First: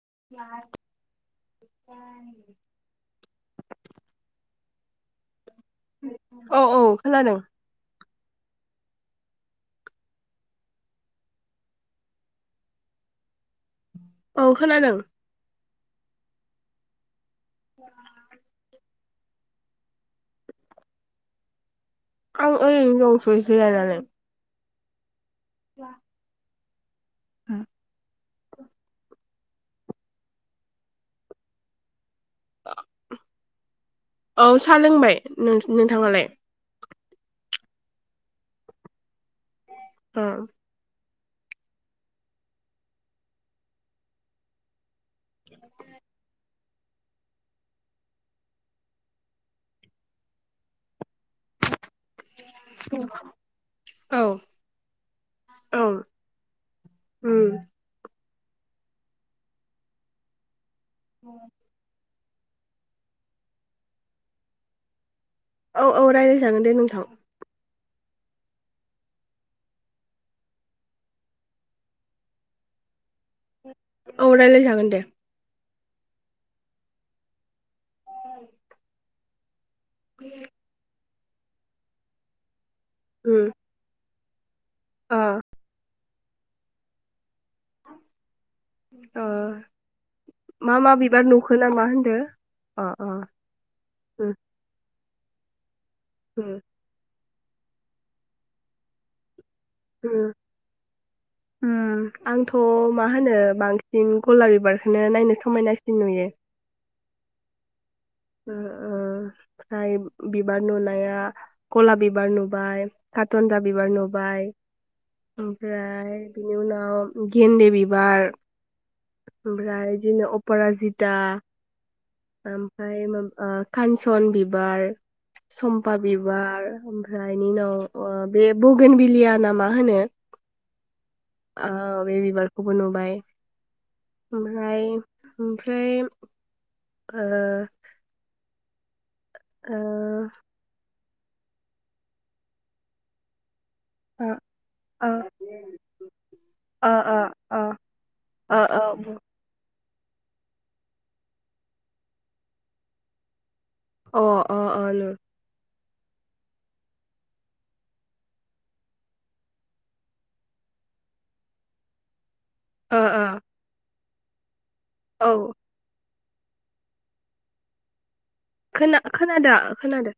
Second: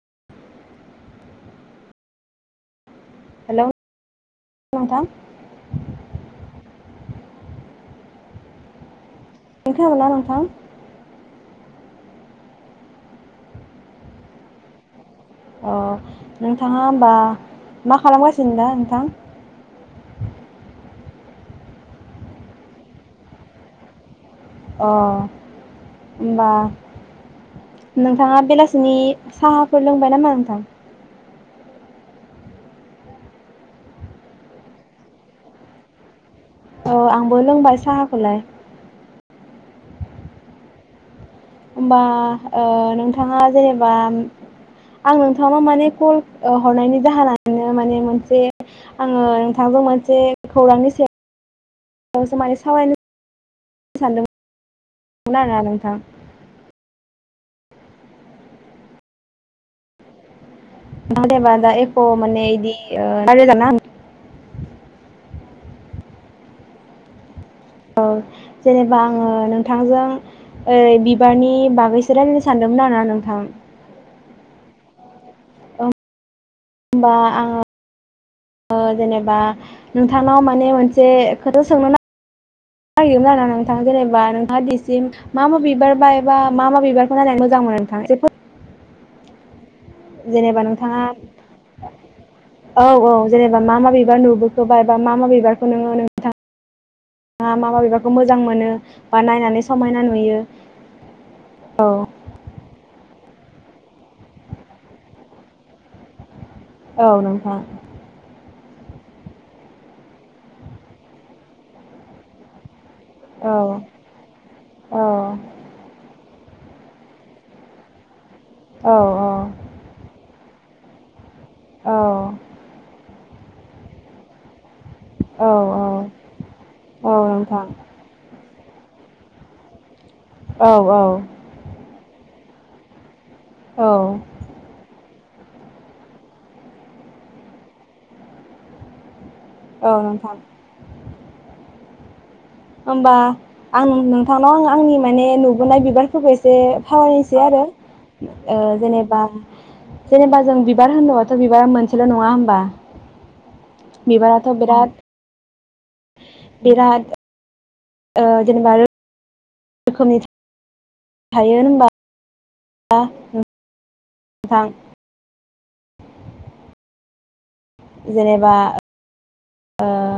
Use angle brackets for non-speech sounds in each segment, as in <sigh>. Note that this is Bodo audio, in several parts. <unintelligible> हेलौ नोंथां औ - औ खोनादों खोनादोंना नोंथां औ खोनादों अ नोंथाङा होमबा मा खालामगासिनो‌ <unintelligible> <unintelligible> आं ओरैनो दंथयो जिरायनानै अ ओमबा <unintelligible> नोंथाङा बेलासिनि साहाफोर लोंबाय नामा नोंथां <inaudible> औ साहा लोंबाय नोंथाङालाय औ आंबो लोंबाय साहाखौलाय औ होमबा ओ नोंथाङा जेनेबा आं नोंथांनाव माने कल हरनायनि जाहोननो माने मोनसे आङो नोंथांजों मोनसे खौरांनि सायाव <unintelligible> सावयसो माने <unintelligible> औ सानदोंमोन <inaudible> आरोना नोंथां उम <unintelligible> एख माने यिदि <unintelligible> जाना औ - औ रायज्लायजागोन दे नोंथां औ जेनेबा आङो नोंथांजों ओ बिबारनि बागैसो रायजलायनो सानदोंमोन आरोना नों औ रायलायजागोन दे होनबा आङो ओ जेने बा नोंथांनाव माने मोन एसे खोथा सोंनो ना <unintelligible> जेनेबा बान <unintelligible> अ मा मा बिबार <unintelligible> मा मा बिबारखौ नायनानै मोजां मोनो नोंथां जेबो ओ जेनेबा नोंथाङा होनदो अ औ - अ औ जेनेबा मा मा बिबार नुबोखोबा बा मा मा बिबार? हम थाङा मा मा बिबारखौ मोजां मोनो बा नायनानै स समायना नुयो। औ उम आंथ मा होनो बांसिन गलाब बिबारखौनो नायनो समायनासिन नुयो। औ नोंथां। ओ ओ फ्राय बिबार नुनाया गलाब बिबार नुबाय। औ कारटनजा बिबार नुबाय औ ओमफ्राय बिनि उनाव गेन्दे बिबार। औ ओमफ्राय <unintelligible> पराजिता। औ। <unintelligible> ओ कानसन बिबार। औ औ सम्फा बिबार औ ओमफ्राय इनि नोंथां उनाव बे बगोन बिलियाना मा होनो? औ आ बे बिबार खौबो नुबाय। औ ओमफ्राय। ओमफ्राय। ओ ओ औ नोंथां होनबा आं नोंथांनाव आं आंनि ओ माने नुबोनाय बिबारफोरखौ एसे ओ ओ सावरायनोसै आरो ओ जेनेबा जेनेबा जों बिबार होनदोंबाथ बिबारा मोनसेल नङा होमबा‌। बिबाराथ ओ बिराद ओ बिराद जेनेबा रोखोमनि थायो होनबा अ अ नु <inaudible> गोथां। ओ औ। <inaudible> जेनेबा खोनादों खोनादों।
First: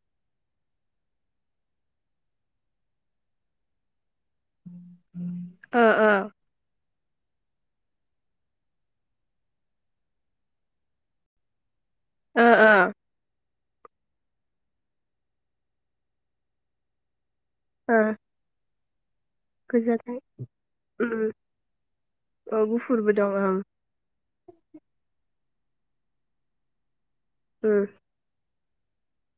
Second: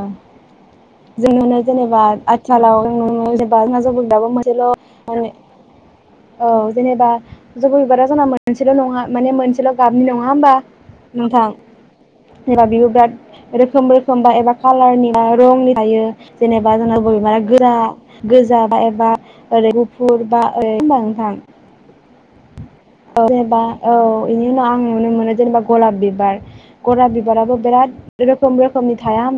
जों <inaudible> जेनेबा आथिखालाव जेनेबा ओ ओ <unintelligible> जेनेबा जबा बिबारा जोंना मोनसेल' नङा माने मोनसेल' गाबनि नङा होमबा नोंथां ओ ओ <unintelligible> रोखोम रोखोम बा एबा कालारनि बा रंनि थायो जेनेबा जोंना बबेबा गोरा ओ गोजा बा एबा बा ओरै गोजोनथों गुफुर बा औ उम गुफुरबो दं ओं जबा औ बेनि उनाव आं नुनो मोनो जेनेबा गलाब बिबार गलाब बिबार बिबाराबो बिराद रोखोम रोखोम रोखोमनि थाया होम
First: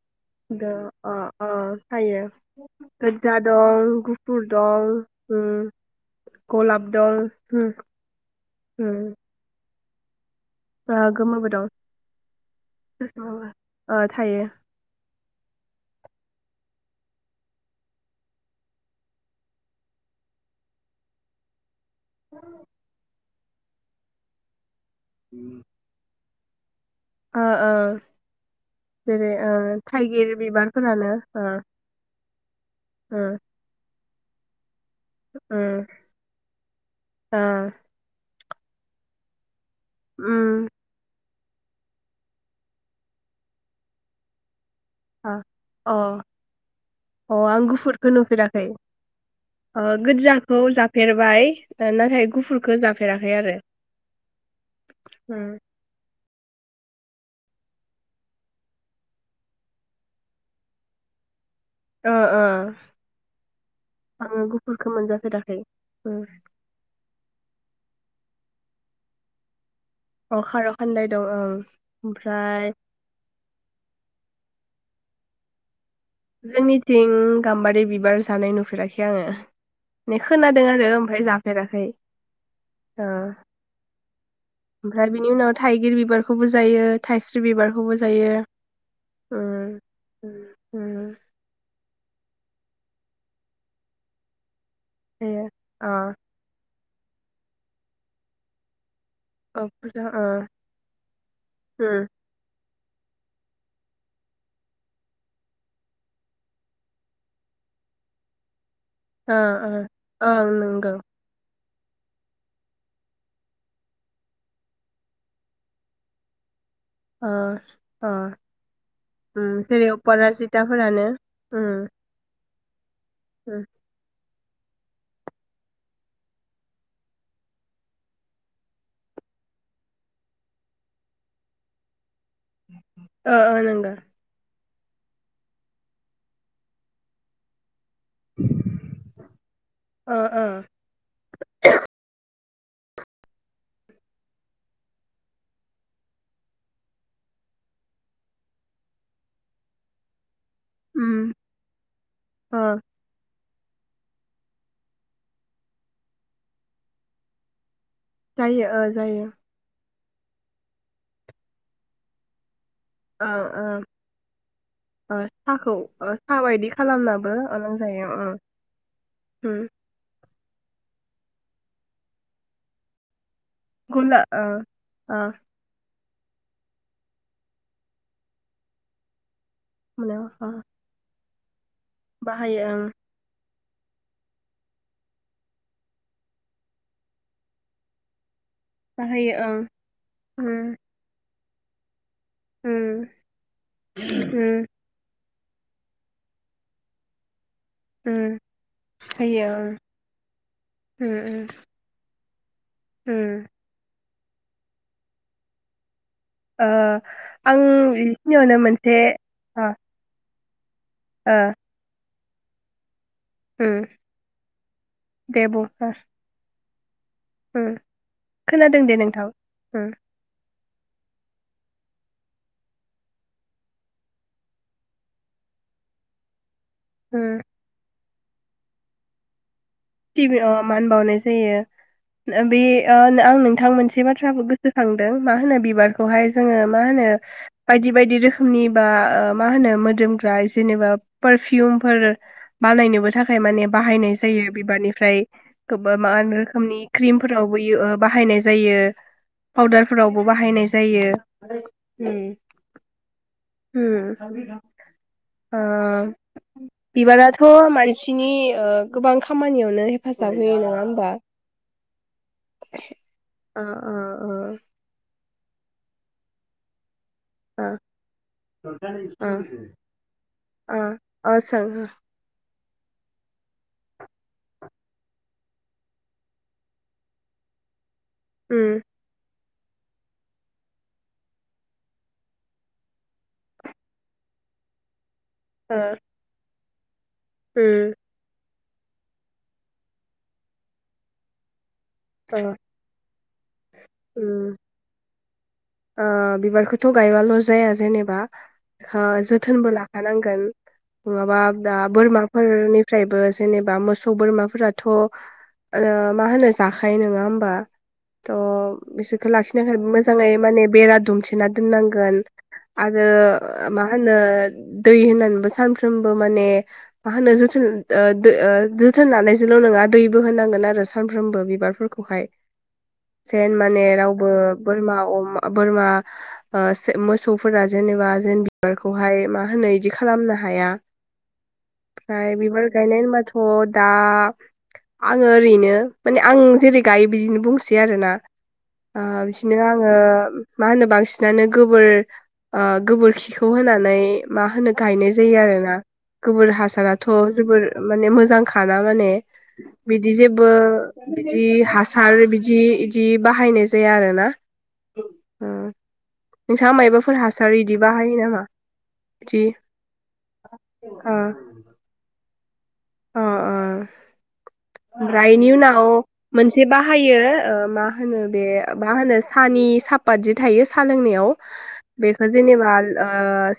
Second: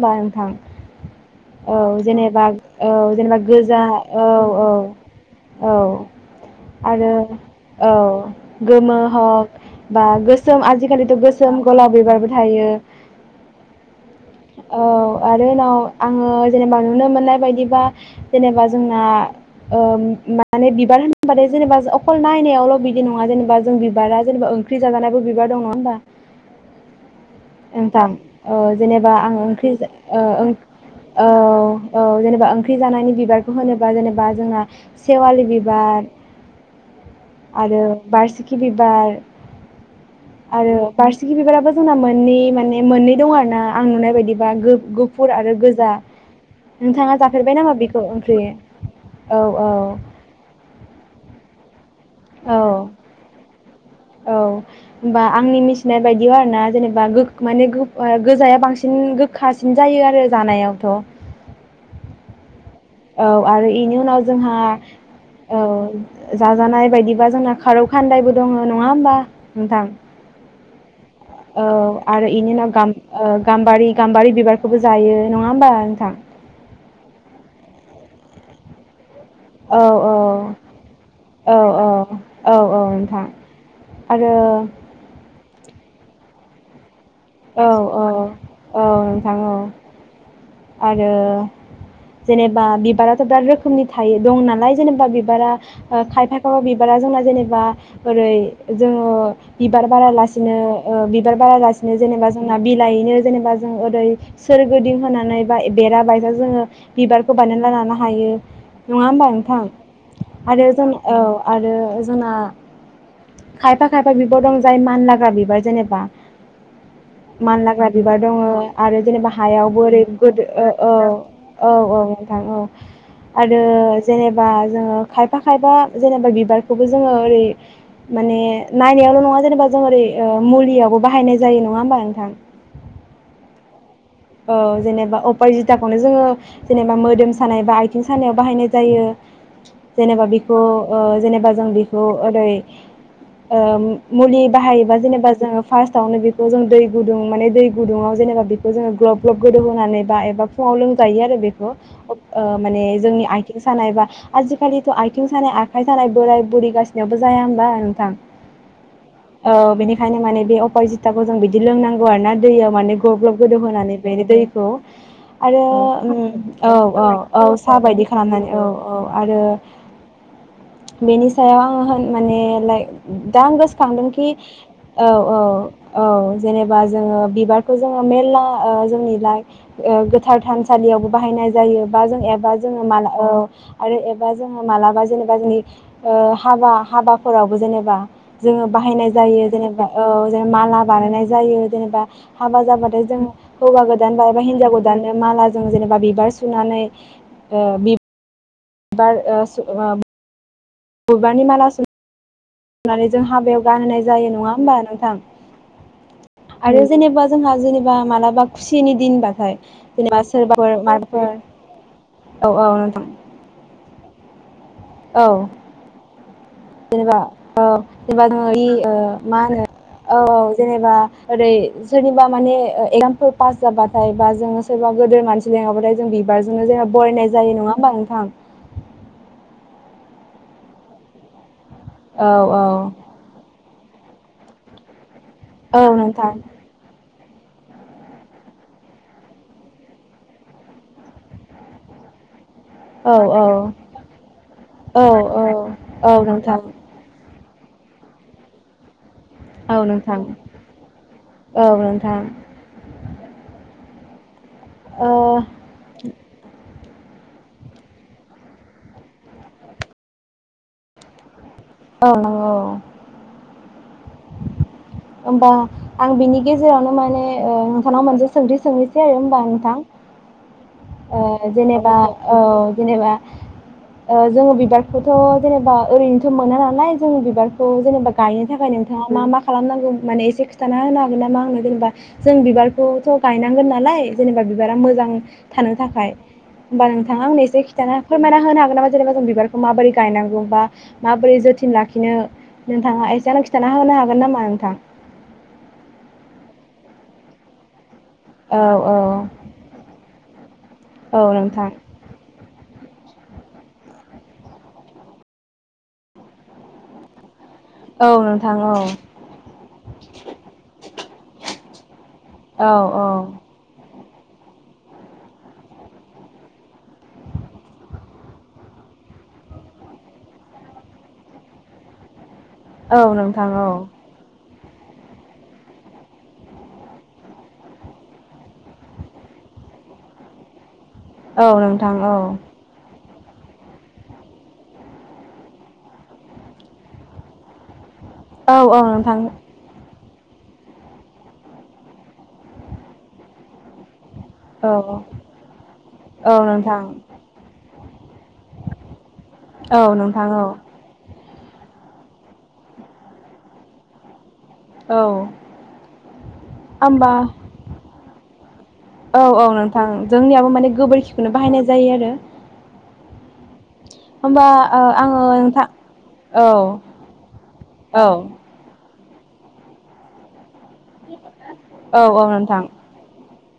दा ओ औ जेनेबा औ जेनेबा गोजा दं औ गुफुर औ दं उम औ गलाब आरो दं उम औ उम गोमो हक बा गोसोम गोसोम ओ आजिखालिथ' गोमोबो गोसोम दं गलाब बिबारबो थायो गोसोमबो ओ थायो औ आरो उनाव आङो जेनेबा नुनो मोननाय बायदिबा जेनेबा जोंना ओ‌ माने बिबार होनबाथाय जेनेबा अकल नयनायावल बिदि नङा जेनेबा बा जों बिबारा जेनबा ओंख्रि जाजानायबो बिबार दं नङा होमबा ओ ओ ओंखाम ओ जेनेबा जेरै आं ओ ओंख्रि ओ थाइगिर बिबारफोरानो औ ओ औ जेनेबा ओंख्रि जानायनि ओ बिबारखौ होनोबा जेनेबा जोंहा सेवालि ओ बिबार ओ आरो बारसिगि कि बिबार उम आरो बारसे कि बिबाराबो जोंना मोननै माने मोननै दं आरो ना आं नुनाय बायदिबा गो गुफुर अ आरो अ नोंथाङा अ जाफेरबाय आं नामा बेखौ गुफुरखौ ओंख्रि नुफेराखै औ अ गोज्जाखौ जाफेरबाय ओइ ना नाथाय औ गुफुरखौ जाफेराखै आरो औ होनोमबा उम आंनि मिथिनाय बायदिया ना जेनेबा गोख माने गोख गोजाया बांसिन गोखासिन जायो आरो जानायावथ' ओ ओ औ आरो इनि उनाव आङो जोंहा गुफुरखौ मोनजाफेराखै औ उम जाजानाय बायदिबा जोंना खारौ। फानदायबो दङ नङा होमबा नोंथां। अ खार' खान्दाय दं ओं औ आरो इनि ओमफ्राय गाम-गाम्बारि गाम्बारि बिबार। बो जायो नङा होमबा नोंथां। जोंनिथिं गाम्बारि बिबार जानाय नुफेराखि। आङो औ मे खोनादों आरो ओमफ्राय औ जाफेराखै औ औ नोंथां ओ- आरो ओमफ्राय बिनि उनाव। थाइगिर बिबारखौबो जायो। थाइस्रि औ बिबारखौबो औ जायो औ नोंथां औ उम उम उम, आरो। जेनेबा बिबाराथ' दा रोखोमनि थायो दं नालाय। जेनबा जायो बिबारा ओ- अ खायफा खायफा बिब बारा जोंना जेनेबा ओरै जों। अ बिबार फुजा अ बारालासिनो ओ- बिबार बारालासि। ओ उम जेनेबा जोंना बि। लायनो जेनेबा जों ओरै सोरगोदिं होनानै बा बेरा बायसा जोङो बिबारखौ बायना लानो हायो। नङा होमबा ओ नोंथां ओ ओं आरो जों नंगौ औ आरो। अ जोंना खायफा खायफा बिबार दं जाय मानलाग्रा बिबार जेनेबा। अ मानलाग्रा अ बिबार दङो आरो जेनेबा उम हायावबो जेरै ओरै गोदो औ अपराजिताफोरानो उम औ औ नोंथां औ। आरो उम जेनेब बा जोंङो खायफा खायफा जेनेबा बिबारखौबो जोङो ओरै माने नायनायावल नङा जेनेबा जोंङो ओरै ओ- मुलियावबो। बाहायनाय जायो नङा होमबा नोंथां? ओ ओ नंगो औ जेनेबा अपरजिताखौनो जोङो जेनेबा मोदोम सानाय बा आइ थिं सानायाव बाहायनाय जायो ओ जेनेबा ओ बेखौ ओ-जेनेबा जों बेखौ ओरै। ओ- मुलि बाहायोबा जेनेबा जोङो फार्स्टआवनो बेखौ जों दै गुदुं माने दै गुदुङाव जेनेबा बेखौ जोङो। ग्लब ग्लब गोदौ होनानै बा एबा। फुङाव उम लोंजायो आरो बेखौ ओ- अ माने जोंनि आइ। थिं सानायबा आजिखालिथ आथिं सानाय आखाइ सानाय बोराय बुरि गासिबनाबो जाया होमबा? नोंथां जायो ओ जायो। ओंखायनो माने अपारजिथाखौ जों बिदि लोंनांगौ आरो ना दैयाव। माने ग्लब ओ ग्लब गोदौ ओ होनानै। बेनि दैखौ ओ आरो साहाखौ ओ उम साहा बायदि औ औ खालामनाबो औ ओ सा बायदि लोंजायो ओ खालामनानै औ औ आरो। उम बेनि सायाव आङो होन माने लाइ। दा आं गुला गोसोखांदोंखि ओ औ ओ औ। औ जेनेबा जोङो बिबारखौ जोङो मेरला ओ। जोंनि लाइक। ओह गोथार मानायाव ओ थानसालियावबो बाहायनाय। जायोबा जों एबा बाहायो जोङो ओं माल ओ आरो एबा जोङो मालाबा जेनेबा जोंनि ओ हाबा हाबाफोरावबो जेनेबा। जोङो बाहायनाय बाहायो जायो ओं जेनेबा औ जों उम माला बानायनाय। जायो जेनेबा। हाबा जाबाथाय उम जों हौवा गोदान बा एबा उम हिनजाव गोदानो माला। जों जेनेबा बिबार सुनानै। ओ बिब उम बार होयो ओं <unintelligible> उम उम गबानि माला सु नानै जों उम हाबायाव गान होनाय। जायो नङा होमबा नोंथां। ओ आरो जेनेबा जोंहा आं जेनेबा मालाबा बेखिनियावनो खुसिनि मोनसे दिन बाथाय ओ <unintelligible> फोर मारफोर। ओ औ औ नोंथां। उम औ दे बुं गोर। <unintelligible> जेनेबा ओरै सोरनिबा खोनादों दे नोंथां उम माने एगजामफोर पास जाबाथाय बा जोङो सोरबा गोदोर मानसि लिंहरबाथाय जों बिबार <unintelligible> उम बरायनाय जायो नङा होमबा नों थां। टिभि अ मान बावनाय जायो। औ औ <unintelligible> से बाथ्राखौ गोसोखां दों मा होनो औ बिबारखौहाय नोंथां जोङो मा होनो। बायदि बायदि रोखोमनि बा मा होनो मोदोमग्रा जेनेबा पारफिउमफोर। बानायनोबो औ थाखाय औ माने बाहायनाय जायो। औ बानिफ्राय औ गोबा मा औ होनो नोंथां रोखोमनि ख्रिमफोर। <unintelligible> बैयो बाहायनाय जायो। औ नोंथां पाउदारफोरावबो बाहायनाय जायो औ नोंथां उम उम ओ बिबाराथ' मानसिनि ओ गोबां खा खामानियावनो हेफाजाब होयो नङा होमबा? औ नंगौ अ अ होमबा आं बिनि गेजेरावनो माने ओ नोंथांनाव मोनसे सोंथि सोंहनोसै ओ होमबा नोंथां ओ ओ जेनेबा ओ जेनेबा ओ जोङो बिबारखौथ' जेनेबा ओरैनोथ' मोना नालाय जों बिबारखौ जेनेबा गायनो थाखाय उम नों मा मा खालामनांगौ माने एसे खिन्थाना होनो हागोन नामा आंनो जेनेबा जों बिबारखौथ' गायनांगोन नालाय जेनेबा बिबारा मोजां थानो उम थाखाय बां नोंथाङा आंनो एसे खिथाना फोरमाना होनो हा <unintelligible> जेनेबा बिबारखौ माबोरै गायनांगौ बा माबोरै जोथोन लाखि बिदिनो नोंथाङा एसे <unintelligible> खिथाना होनो हागोन नामा उम नोंथां? ओ बिबारखौथ' गायबाल' जाया जेनेब बा औ औ जोथोनबो लाखानांगोन औ नङाबा नोंथां दा बोरमा फोरनिफ्रायबो जेनेबा मोसौ बोरमाफोराथ' ओ मा होनो जाखायो नङा होमबा औ थ' नोंथां औ बिसोरखौ लाखिनो थाखाय मोजाङै माने बेरा दुमथेना दोननांगोन औ औ आरो मा होनो दै होननानैबो सानफ्रोमबो माने मा होनो जोथोन ओ दो ओ जोथोन लानायजोंल' नङा दैबो होनांगोन आरो सानफ्रोमबो बिबारफोरखौहाय। औ नोंथां जेन औ माने रावबो बोरमा अम बोरमा मोसौफोरा जेनेबा जेन बिबारखौहाय मा होनो इदि खालामनो हाया। औ नोंथां औ। थ' दा आङो ओरैनो माने आं जेरै गायो बिदिनो बुंसै आरोना। औ औ नोंथां बिदिनो आङो मा होनो बांसिनानो गोबोर गोबोरखिखौ होनानै‌ मा होनो औ गायनाय जायो आरोना औ गोबोर नोंथां हासाराथ' जोबोर माने मोजांखाना माने औ बिदि नोंथां औ जेबो बिदि हासार बिदि इदि बाहायनाय जाया आरोना। औ ओ नोंथाङा होनबा मायबाफोर हासार इदि बाहायो नामा? औ बिदि औ नोंथां जोंनियाबो माने गोबोरखिखौनो बाहायनाय जायो आरो अ अ। होमबा ओ आङो ओमफ्राय बेनि नोंथां उनाव औ मोनसे बाहायो मा औ होनो बे मा होनो साहानि सापात जि थायो साहा लोंनायाव औ बेखौ नोंथां जेनेबा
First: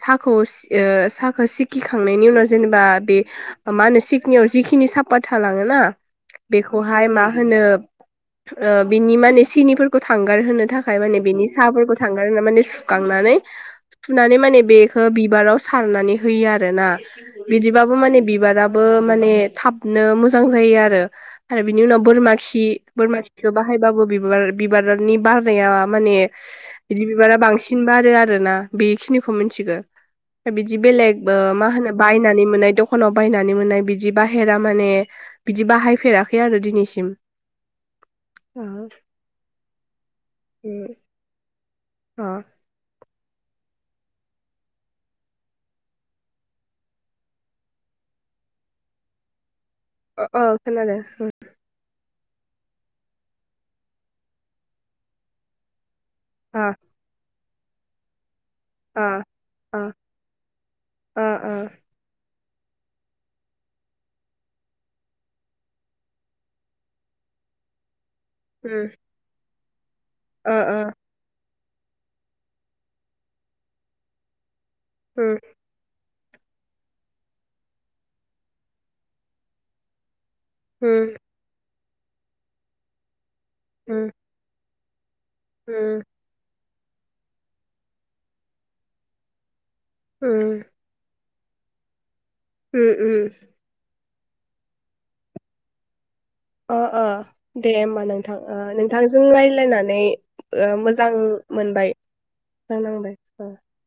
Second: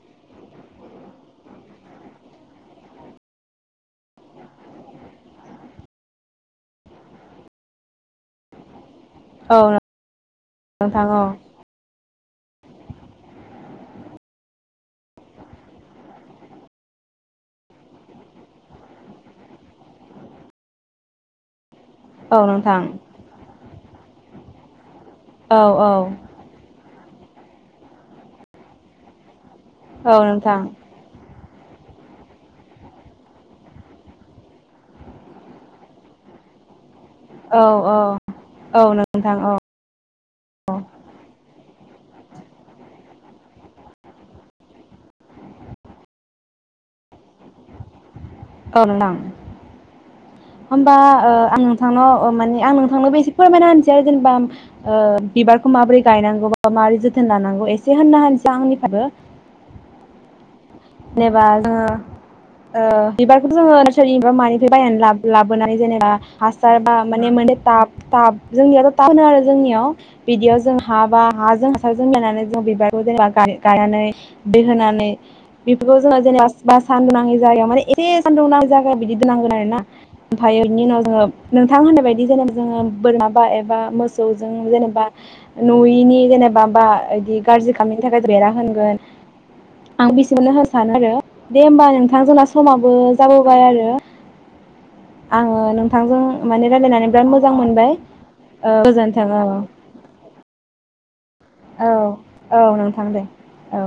साहाखौ साहाखौ सिखिखांनायनि उनाव जेनेबा बे मा होनो जिखिनि साफात थालाङोना बेखौहाय मा होनो बिनि माने औ सिनिफोरखौ थांगार होनो थाखाय नोंथां माने बिनि औ साहाफोरखौ थांगार होनानै माने सुखांनानै सुनानै माने बेखौ बिबाराव सारनानै होयो आरोना बिदिबाबो माने बिबाराबो माने थाबनो मोजां जायो आरो बिनि उनाव बोरमा औ खि नोंथां बोरमा खिखौ बाहायबाबो बि बिबार बिबारनि औ बारनाया औ माने बिदि बिबारा बांसिन बारो आरोना बेखिनिखौ मि थि गौ औ नोंथां बिदि बेलग मा होनो बायनानै मोननाय दखानाव बायनानै मोननाय बिदि बिदि बाहेरा माने बिदि बाहायफेराखै आरो दिनैसिम औ औ औ नोंथां औ औ। औ। औ नोंथां। अ होनबा खोनादों ओ आं नोंथांनाव माने आं नोंथांनोबो एसे फोरमायना होनसै आरो जेनेबा बिबारखौ माबोरै गायनांगौबा अ माबोरै जोथोन लानां एसे होनना होनस आंनिफ्राबो अ अ अ जेनेबा अ जोङो ओ बिबारखौ जोङो नार्सारिनि बा मानिफ्राय बायनानै लाबोनानै जेनेबा हासार बा माने मोनसे टाब थाब जोंनिया उम थाब होनो आरो जोंनियाव अ बिदियाव जों अ हा बा हाजों <unintelligible> दै होनानै उम बेखौ जोङो जेनेबा बा सान्दुं नि जायगायाव माने एसे सान्दुं नाङ जायायाव बिदि दोननांगोन आरो ना <unintelligible> ओमफ्रायओनि उम उनाव जोङो <unintelligible> थां होननाय बायदि जेनेबा जोङो बोरमा बा एबा उम मोसौजों जेने उम नुइनि जेनेबा बा इदि गाज्रि खालामैनि थाखाय बेरा होगोन उम <unintelligible> सानो आरो दे होमबा नों नोंथां जोंना उम समाबो उम जाबोबाय आरो आङो नोंथांजों माने अ अ रायलायनानै बिराद मोजां दे मोनबाय होमबा नोंथां ओ नोंथांजों गोजोन्थों औ रायलायनानै ओ मो जां औ औ नोंथां दे औ।